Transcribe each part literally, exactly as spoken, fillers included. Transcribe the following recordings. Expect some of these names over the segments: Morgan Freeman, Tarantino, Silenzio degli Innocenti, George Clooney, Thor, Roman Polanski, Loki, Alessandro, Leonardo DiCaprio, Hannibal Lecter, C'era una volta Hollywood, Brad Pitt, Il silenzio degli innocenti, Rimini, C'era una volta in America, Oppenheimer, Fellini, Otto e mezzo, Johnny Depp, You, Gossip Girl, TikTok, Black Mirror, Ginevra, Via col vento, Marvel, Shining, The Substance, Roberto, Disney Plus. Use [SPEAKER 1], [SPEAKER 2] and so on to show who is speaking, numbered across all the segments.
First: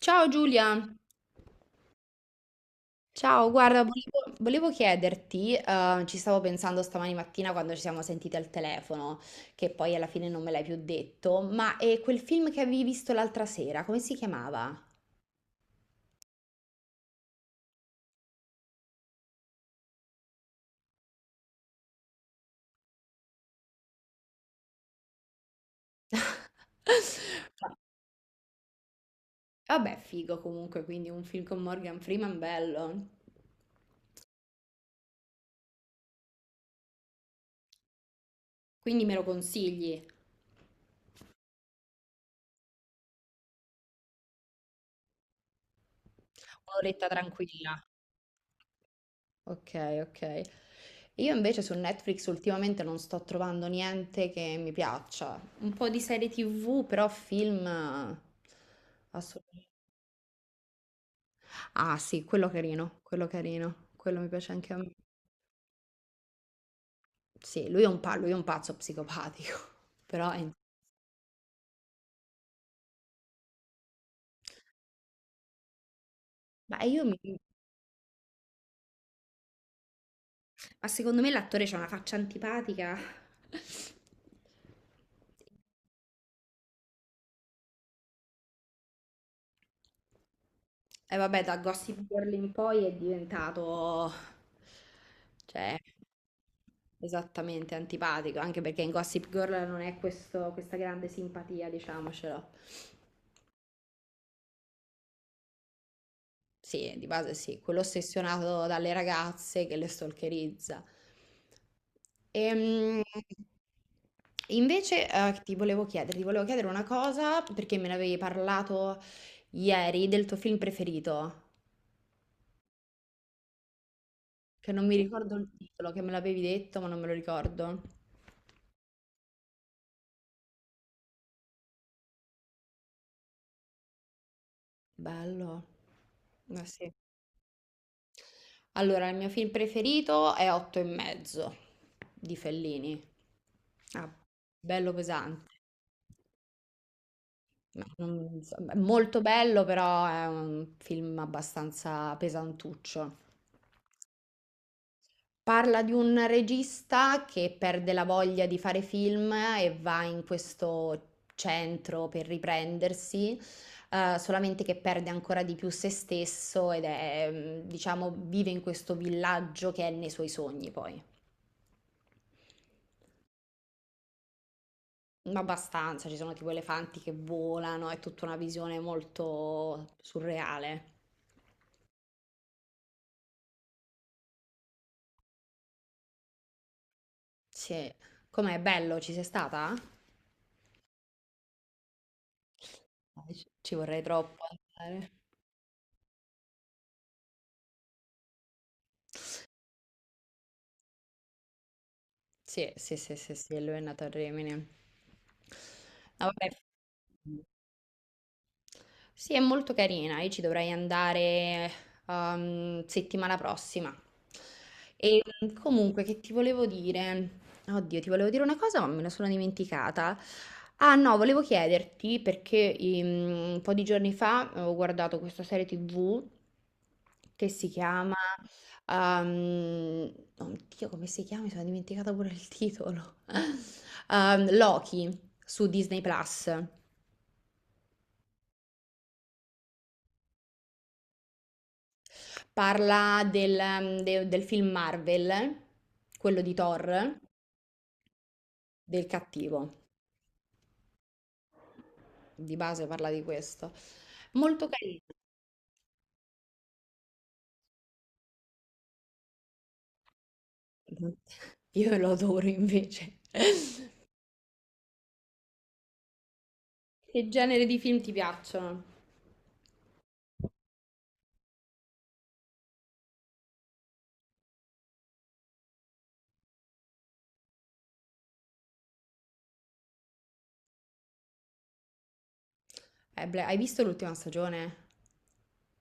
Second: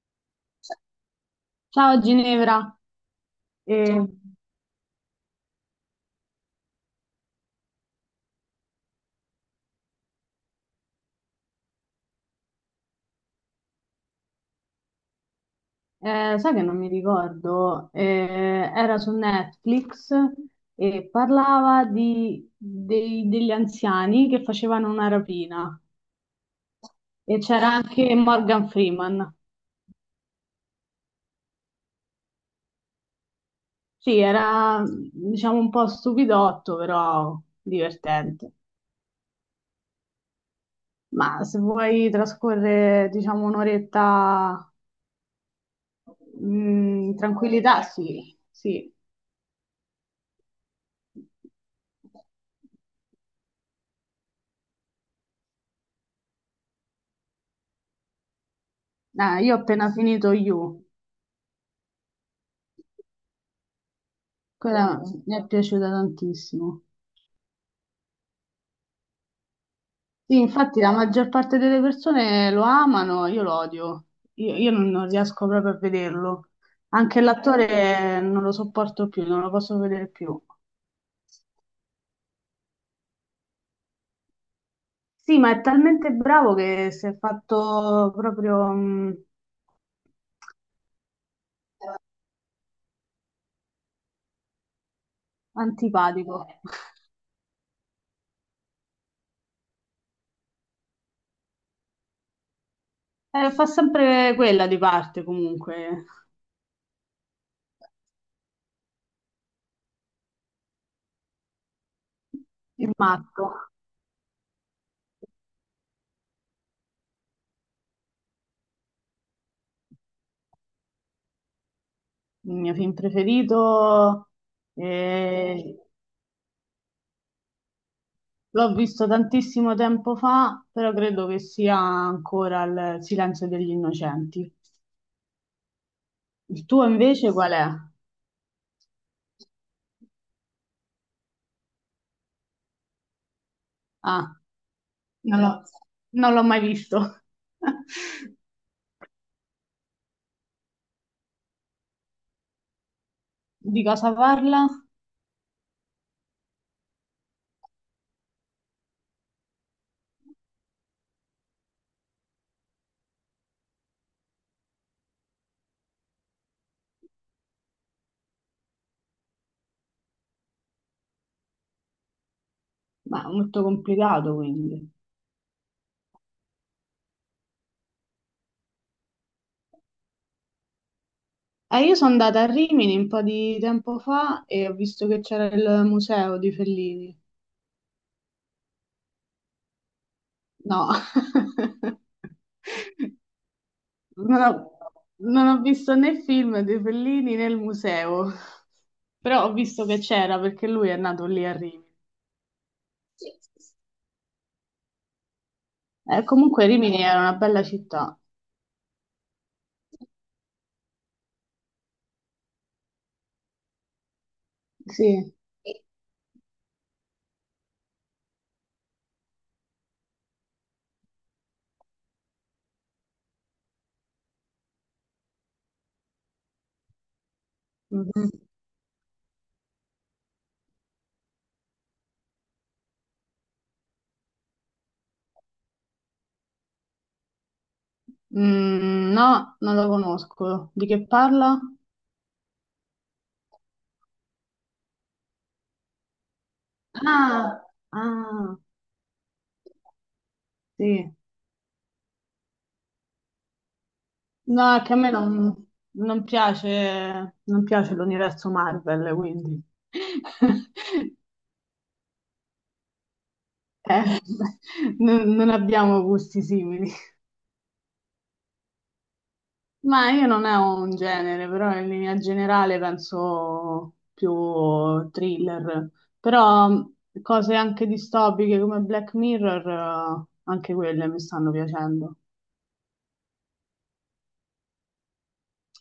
[SPEAKER 1] Ciao Giulia,
[SPEAKER 2] Ciao Ginevra.
[SPEAKER 1] ciao, guarda,
[SPEAKER 2] Ciao.
[SPEAKER 1] volevo, volevo chiederti, eh, ci stavo pensando stamani mattina quando ci siamo sentite al telefono, che poi alla fine non me l'hai più detto, ma è quel film che avevi visto l'altra sera, come si chiamava?
[SPEAKER 2] Eh, eh, sai che non mi ricordo, eh, era su Netflix e parlava di- dei- degli anziani che facevano una rapina e c'era anche Morgan Freeman.
[SPEAKER 1] Vabbè, figo comunque, quindi un film con Morgan Freeman bello,
[SPEAKER 2] Sì, era diciamo un po' stupidotto, però divertente.
[SPEAKER 1] quindi me lo consigli,
[SPEAKER 2] Ma se vuoi trascorrere diciamo un'oretta mm,
[SPEAKER 1] un'oretta
[SPEAKER 2] in
[SPEAKER 1] tranquilla.
[SPEAKER 2] tranquillità, sì, sì.
[SPEAKER 1] Ok, ok. Io invece su Netflix ultimamente non sto trovando niente che mi piaccia. Un po' di serie ti vu, però film eh,
[SPEAKER 2] Ah, io ho
[SPEAKER 1] assolutamente.
[SPEAKER 2] appena finito You,
[SPEAKER 1] Ah, sì, quello carino, quello carino, quello mi piace anche a me.
[SPEAKER 2] quella mi è piaciuta tantissimo.
[SPEAKER 1] Sì, lui è un, pa- lui è un pazzo psicopatico, però
[SPEAKER 2] Sì,
[SPEAKER 1] è-
[SPEAKER 2] infatti la maggior parte delle persone lo amano, io lo odio, io, io non, non riesco proprio a vederlo.
[SPEAKER 1] Ma io
[SPEAKER 2] Anche
[SPEAKER 1] mi...
[SPEAKER 2] l'attore non lo sopporto più, non lo posso vedere più.
[SPEAKER 1] Ma secondo me l'attore c'ha una faccia antipatica.
[SPEAKER 2] Sì, ma è talmente bravo che si è fatto proprio mh,
[SPEAKER 1] E vabbè, da Gossip Girl in poi è diventato, cioè,
[SPEAKER 2] antipatico.
[SPEAKER 1] esattamente antipatico, anche perché in Gossip Girl non è questo- questa grande simpatia, diciamocelo.
[SPEAKER 2] Eh, fa sempre quella di parte comunque,
[SPEAKER 1] Sì, di base sì, quello ossessionato dalle ragazze che le stalkerizza.
[SPEAKER 2] il
[SPEAKER 1] Ehm,
[SPEAKER 2] matto.
[SPEAKER 1] invece, eh, ti volevo chiedere, ti volevo chiedere una cosa perché me ne avevi parlato ieri del tuo film preferito.
[SPEAKER 2] Il mio film preferito,
[SPEAKER 1] Che non mi ricordo il
[SPEAKER 2] eh,
[SPEAKER 1] titolo, che me l'avevi detto, ma non me lo ricordo.
[SPEAKER 2] l'ho visto tantissimo tempo fa, però credo che sia ancora il Silenzio degli Innocenti.
[SPEAKER 1] Bello. Ma
[SPEAKER 2] Il tuo
[SPEAKER 1] sì.
[SPEAKER 2] invece qual è?
[SPEAKER 1] Allora, il mio film preferito è Otto e mezzo di Fellini. Ah,
[SPEAKER 2] Ah,
[SPEAKER 1] bello
[SPEAKER 2] non
[SPEAKER 1] pesante.
[SPEAKER 2] l'ho non l'ho mai visto.
[SPEAKER 1] Ma non- insomma, è molto bello, però è un film abbastanza pesantuccio.
[SPEAKER 2] Di cosa parla?
[SPEAKER 1] Parla di un regista che perde la voglia di fare film e va in questo centro per riprendersi, eh, solamente che perde ancora di più se stesso ed è, mm, diciamo, vive in questo villaggio che è nei suoi sogni poi.
[SPEAKER 2] Ma è molto complicato, quindi.
[SPEAKER 1] Ma abbastanza, ci sono tipo elefanti che volano, è tutta una visione molto surreale.
[SPEAKER 2] Eh, io sono andata a Rimini un po' di tempo fa e ho visto che c'era il museo di Fellini.
[SPEAKER 1] Sì. Com'è bello, ci sei stata?
[SPEAKER 2] No.
[SPEAKER 1] Dai, Ci ci vorrei troppo
[SPEAKER 2] Non ho,
[SPEAKER 1] andare.
[SPEAKER 2] non ho visto né film di Fellini né il museo, però ho visto che c'era perché lui è nato lì a Rimini.
[SPEAKER 1] Sì, sì, sì, sì, sì, lui è nato a Rimini.
[SPEAKER 2] Eh,
[SPEAKER 1] Ah, vabbè.
[SPEAKER 2] comunque Rimini era una bella città.
[SPEAKER 1] Sì, è molto carina. Io ci dovrei andare ehm, settimana prossima. E
[SPEAKER 2] Sì.
[SPEAKER 1] mm, comunque, che ti volevo dire? Oddio, ti volevo dire una cosa, ma me la sono dimenticata. Ah, no, volevo chiederti perché mm, un po' di giorni fa ho guardato questa serie ti vu che si chiama...
[SPEAKER 2] Mhm.
[SPEAKER 1] ehm, oddio, come si chiama? Mi sono dimenticata pure il titolo. Ehm, Loki su Disney Plus.
[SPEAKER 2] Mm, no, non lo conosco. Di che parla?
[SPEAKER 1] Parla del, ehm, de- del film Marvel, quello di Thor,
[SPEAKER 2] Ah, ah,
[SPEAKER 1] del cattivo.
[SPEAKER 2] sì.
[SPEAKER 1] Di base parla di questo. Molto
[SPEAKER 2] No, è che a
[SPEAKER 1] carino.
[SPEAKER 2] me non, non piace, non piace l'universo Marvel, quindi.
[SPEAKER 1] Io lo adoro invece.
[SPEAKER 2] Eh, non non abbiamo gusti simili.
[SPEAKER 1] Che genere di film ti piacciono?
[SPEAKER 2] Ma io non ho un genere, però in linea generale penso più thriller, però mh, cose anche distopiche come Black Mirror, eh, anche quelle mi stanno piacendo.
[SPEAKER 1] Eh, Bla- hai visto l'ultima stagione?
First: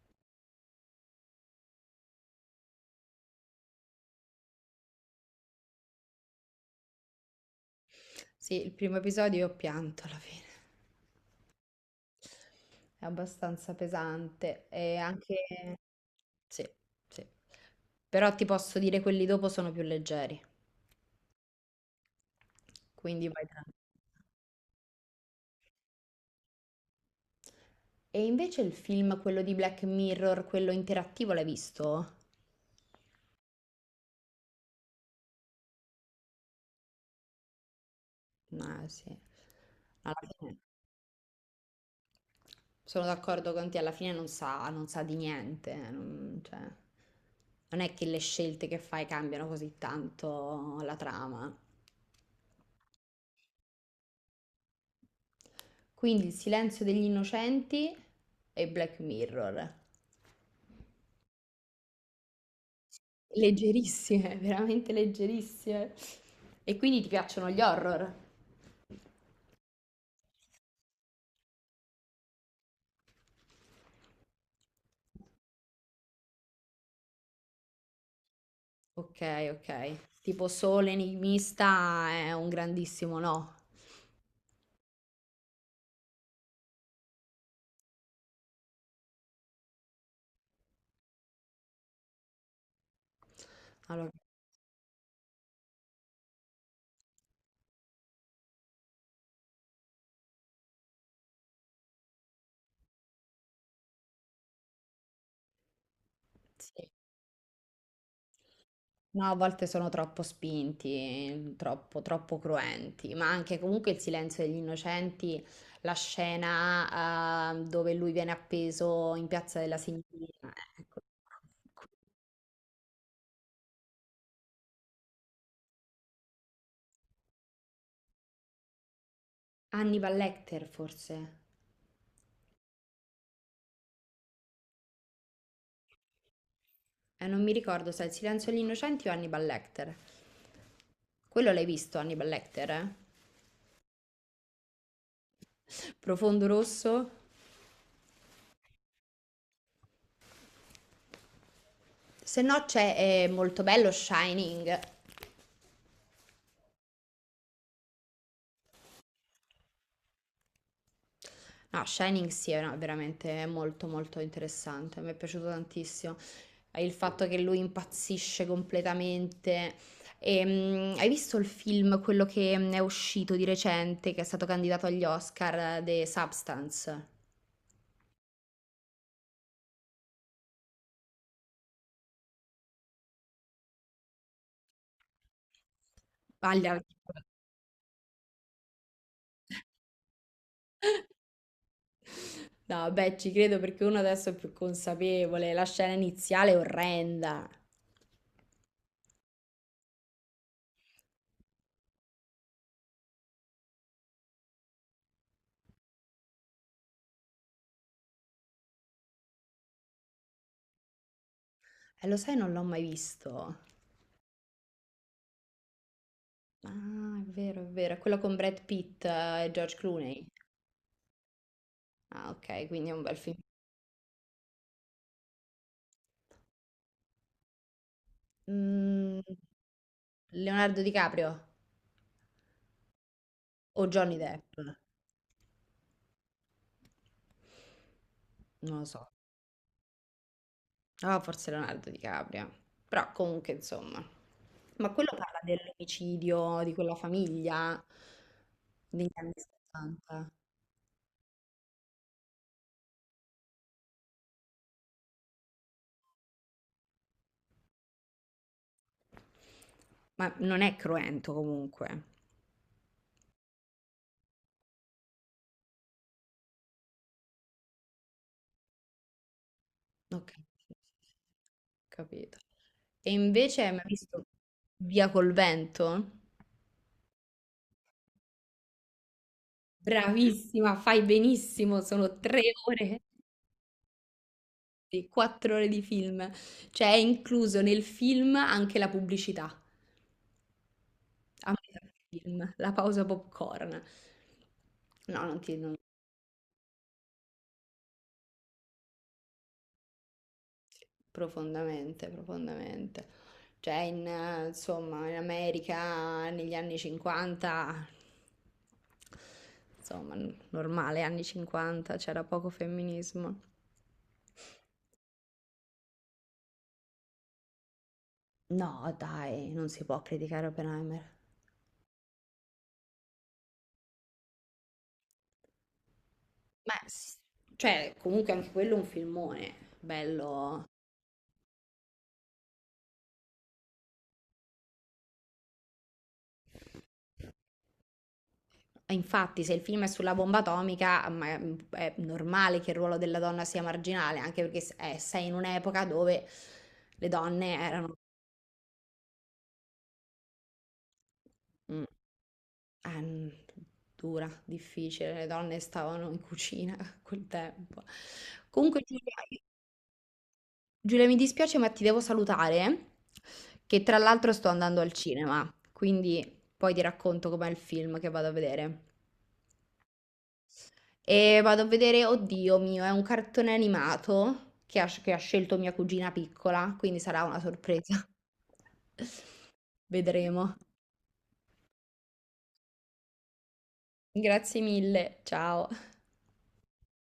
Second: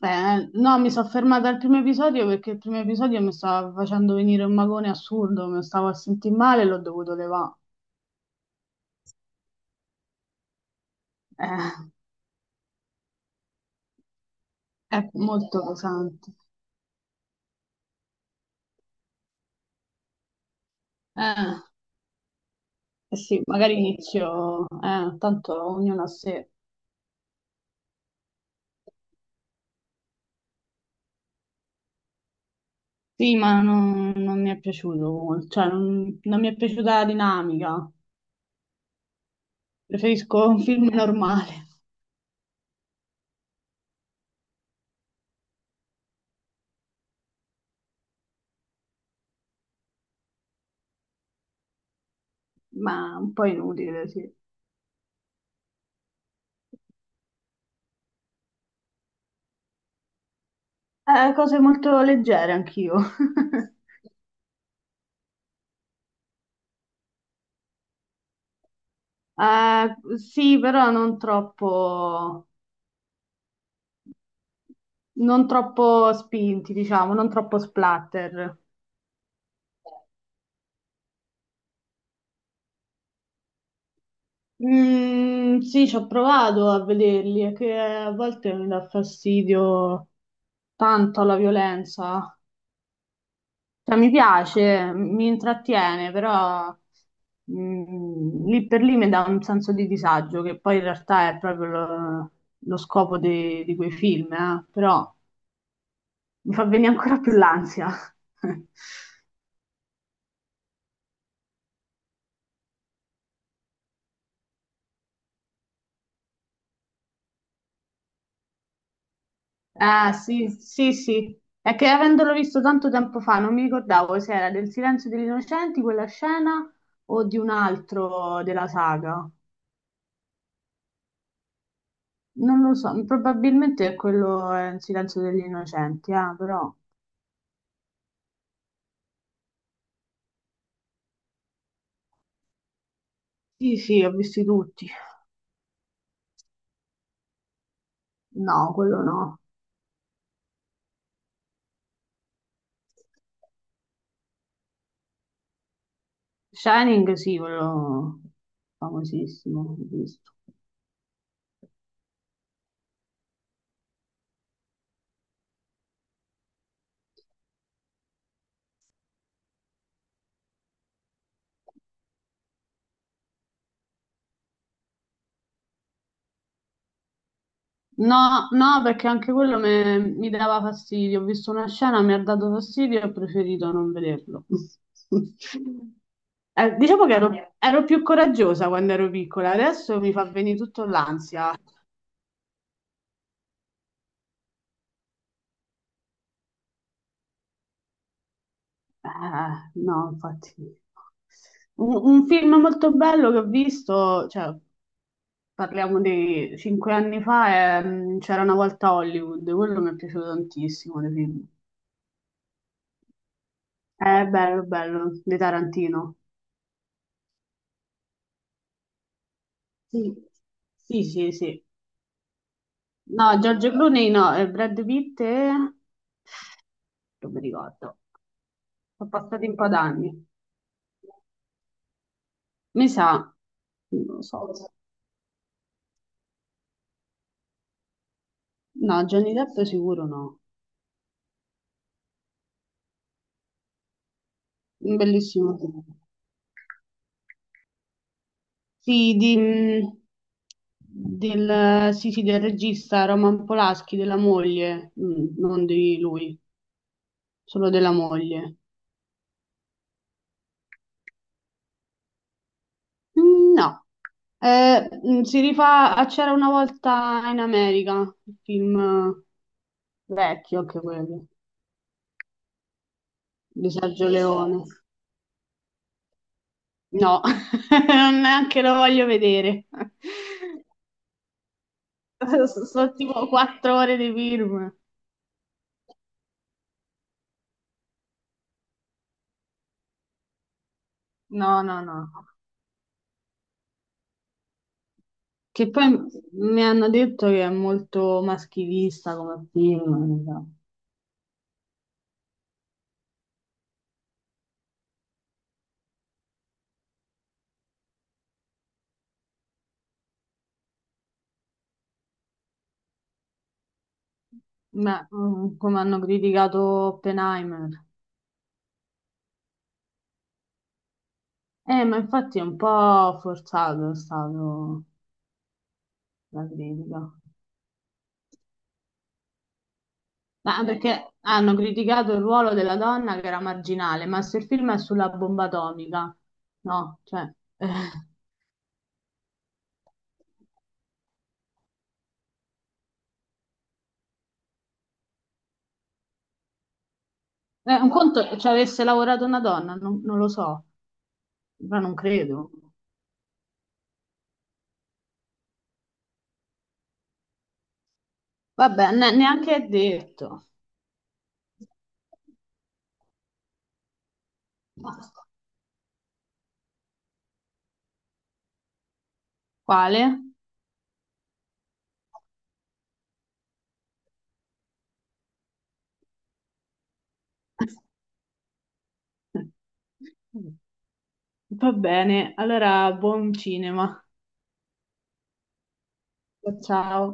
[SPEAKER 2] Eh, no, mi sono fermata al primo episodio perché il primo episodio mi stava facendo venire un magone assurdo, mi stavo a sentire male e l'ho dovuto levare.
[SPEAKER 1] Sì, il primo episodio io ho pianto alla fine.
[SPEAKER 2] Eh,
[SPEAKER 1] È abbastanza pesante e
[SPEAKER 2] è
[SPEAKER 1] anche...
[SPEAKER 2] molto pesante.
[SPEAKER 1] Sì, sì. Però ti posso dire quelli dopo sono più leggeri,
[SPEAKER 2] Eh, eh
[SPEAKER 1] quindi
[SPEAKER 2] sì,
[SPEAKER 1] vai tranquillo.
[SPEAKER 2] magari inizio, eh, tanto ognuno a sé.
[SPEAKER 1] E invece il film, quello di Black Mirror, quello interattivo, l'hai visto?
[SPEAKER 2] Sì, ma non, non mi è piaciuto molto, cioè non, non mi è piaciuta la dinamica.
[SPEAKER 1] No, sì. Alla
[SPEAKER 2] Preferisco
[SPEAKER 1] fine
[SPEAKER 2] un film normale,
[SPEAKER 1] sono d'accordo con te, alla fine non sa, non sa di niente. Non, cioè, non è che le scelte che fai cambiano così tanto la trama.
[SPEAKER 2] ma un po' inutile, sì.
[SPEAKER 1] Quindi Il silenzio degli innocenti e Black Mirror.
[SPEAKER 2] Eh, cose molto leggere anch'io.
[SPEAKER 1] Leggerissime, veramente leggerissime. E quindi ti piacciono gli horror?
[SPEAKER 2] Eh, sì, però non troppo, non troppo spinti, diciamo, non troppo splatter.
[SPEAKER 1] Ok, ok. Tipo solo enigmista è un grandissimo no.
[SPEAKER 2] Mm, sì, ci ho provato a vederli, è che a volte mi dà fastidio tanto la violenza. Cioè,
[SPEAKER 1] Allora,
[SPEAKER 2] mi piace, mi intrattiene, però mm, lì per lì mi dà un senso di disagio, che poi in realtà è proprio lo, lo scopo di, di quei film, eh. Però mi fa
[SPEAKER 1] sì.
[SPEAKER 2] venire ancora più l'ansia.
[SPEAKER 1] No, a volte sono troppo spinti, troppo, troppo cruenti, ma anche comunque il silenzio degli innocenti, la scena eh, dove lui viene appeso in Piazza della
[SPEAKER 2] Ah, sì,
[SPEAKER 1] Signoria.
[SPEAKER 2] sì,
[SPEAKER 1] Ecco.
[SPEAKER 2] sì. È che avendolo visto tanto tempo fa, non mi ricordavo se era del Silenzio degli Innocenti quella scena o di un altro della saga.
[SPEAKER 1] Hannibal Lecter forse.
[SPEAKER 2] Non lo so, probabilmente quello è il Silenzio degli Innocenti, ah, però.
[SPEAKER 1] Eh, non mi ricordo se è il silenzio degli innocenti o Hannibal Lecter. Quello l'hai visto, Hannibal Lecter? Eh?
[SPEAKER 2] Sì, sì, ho visti tutti.
[SPEAKER 1] Profondo rosso?
[SPEAKER 2] No, quello no.
[SPEAKER 1] Se no c'è eh, molto bello Shining.
[SPEAKER 2] Shining sì, quello famosissimo, ho visto.
[SPEAKER 1] No, Shining sì, è una- veramente molto molto interessante, mi è piaciuto tantissimo. Eh, Il fatto che lui impazzisce completamente. E, mm, hai visto il film, quello che mm, è uscito di recente, che è stato candidato agli Oscar, eh, The Substance?
[SPEAKER 2] No, no, perché anche quello me- mi dava fastidio. Ho visto una scena, mi ha dato fastidio e ho preferito non vederlo.
[SPEAKER 1] Agli-
[SPEAKER 2] Eh, diciamo che ero, ero più coraggiosa quando ero piccola, adesso mi fa venire tutto l'ansia.
[SPEAKER 1] No, beh, ci credo perché uno adesso è più consapevole, la scena iniziale è orrenda.
[SPEAKER 2] Ah, no, infatti. Un, un film molto bello che ho visto, cioè, parliamo di cinque anni fa, è, mm, C'era una volta Hollywood, quello mi è piaciuto tantissimo dei film.
[SPEAKER 1] Eh, lo sai, non l'ho mai visto.
[SPEAKER 2] È bello, bello, di Tarantino.
[SPEAKER 1] Ah, è vero, è vero. È quello con Brad Pitt eh, e George
[SPEAKER 2] Sì,
[SPEAKER 1] Clooney.
[SPEAKER 2] sì, sì, sì.
[SPEAKER 1] Ah, ok, quindi è un bel
[SPEAKER 2] No,
[SPEAKER 1] film.
[SPEAKER 2] George Clooney no, e Brad Pitt e non mi ricordo. Sono
[SPEAKER 1] Mm,
[SPEAKER 2] passati un po' d'anni.
[SPEAKER 1] Leonardo DiCaprio
[SPEAKER 2] Mi sa,
[SPEAKER 1] o
[SPEAKER 2] non
[SPEAKER 1] Johnny
[SPEAKER 2] lo
[SPEAKER 1] Depp?
[SPEAKER 2] so.
[SPEAKER 1] Non lo
[SPEAKER 2] No,
[SPEAKER 1] so.
[SPEAKER 2] Johnny Depp sicuro no.
[SPEAKER 1] Ah, forse Leonardo DiCaprio. Però comunque, insomma. Ma
[SPEAKER 2] Un
[SPEAKER 1] quello parla
[SPEAKER 2] bellissimo film.
[SPEAKER 1] dell'omicidio di quella famiglia negli
[SPEAKER 2] Sì,
[SPEAKER 1] anni
[SPEAKER 2] di, mh,
[SPEAKER 1] settanta.
[SPEAKER 2] del, sì, sì, del regista Roman Polanski, della moglie. Mm, non di lui, solo della moglie.
[SPEAKER 1] Ma non è cruento comunque.
[SPEAKER 2] Mm, no. Eh, mm, si rifà a C'era una volta in America, un film
[SPEAKER 1] Ok,
[SPEAKER 2] vecchio
[SPEAKER 1] sì, sì,
[SPEAKER 2] anche
[SPEAKER 1] sì,
[SPEAKER 2] quello,
[SPEAKER 1] capito. E invece
[SPEAKER 2] di
[SPEAKER 1] hai mai
[SPEAKER 2] Sergio
[SPEAKER 1] visto
[SPEAKER 2] Leone.
[SPEAKER 1] Via col vento?
[SPEAKER 2] No, non neanche lo voglio vedere.
[SPEAKER 1] Bravissima, fai benissimo, sono tre
[SPEAKER 2] Sono
[SPEAKER 1] ore,
[SPEAKER 2] tipo quattro ore di film.
[SPEAKER 1] sì, quattro ore di film. Cioè è incluso nel film anche la pubblicità, a
[SPEAKER 2] No, no,
[SPEAKER 1] metà
[SPEAKER 2] no.
[SPEAKER 1] film, la pausa popcorn. No, non ti...
[SPEAKER 2] Che
[SPEAKER 1] non-
[SPEAKER 2] poi m- mi hanno detto che è molto maschilista come film,
[SPEAKER 1] Profondamente, profondamente. Cioè, in, eh, insomma, in America negli anni cinquanta, insomma, n- normale, anni cinquanta, c'era poco femminismo.
[SPEAKER 2] ma mm, come hanno criticato Oppenheimer.
[SPEAKER 1] No, dai, non si può criticare Oppenheimer.
[SPEAKER 2] Eh, ma infatti è un po' forzato è stato la
[SPEAKER 1] Ma,
[SPEAKER 2] critica.
[SPEAKER 1] s- cioè, comunque anche quello è un filmone,
[SPEAKER 2] Ma
[SPEAKER 1] bello.
[SPEAKER 2] perché hanno criticato il ruolo della donna che era marginale, ma se il film è sulla bomba atomica, no, cioè, eh,
[SPEAKER 1] E infatti, se il film è sulla bomba atomica, ma- mm, è normale che il ruolo della donna sia marginale, anche perché s- eh, sei in un'epoca dove le donne
[SPEAKER 2] eh, un
[SPEAKER 1] erano...
[SPEAKER 2] conto ci avesse lavorato una donna, non, non lo so, ma
[SPEAKER 1] Mh.
[SPEAKER 2] non credo.
[SPEAKER 1] Eh, mhmm, dura, difficile, le donne stavano in cucina a quel tempo. Comunque
[SPEAKER 2] Vabbè, ne-
[SPEAKER 1] Giulia, i
[SPEAKER 2] neanche è detto.
[SPEAKER 1] Giulia mi dispiace ma ti devo salutare, che tra l'altro sto andando al cinema, quindi poi ti racconto com'è il film che vado a vedere.
[SPEAKER 2] Quale?
[SPEAKER 1] E vado a vedere oddio mio, è un cartone animato che ha sc che ha scelto mia cugina piccola, quindi sarà una sorpresa. Vedremo.
[SPEAKER 2] Va bene, allora buon cinema.
[SPEAKER 1] Grazie mille, ciao.
[SPEAKER 2] Ciao.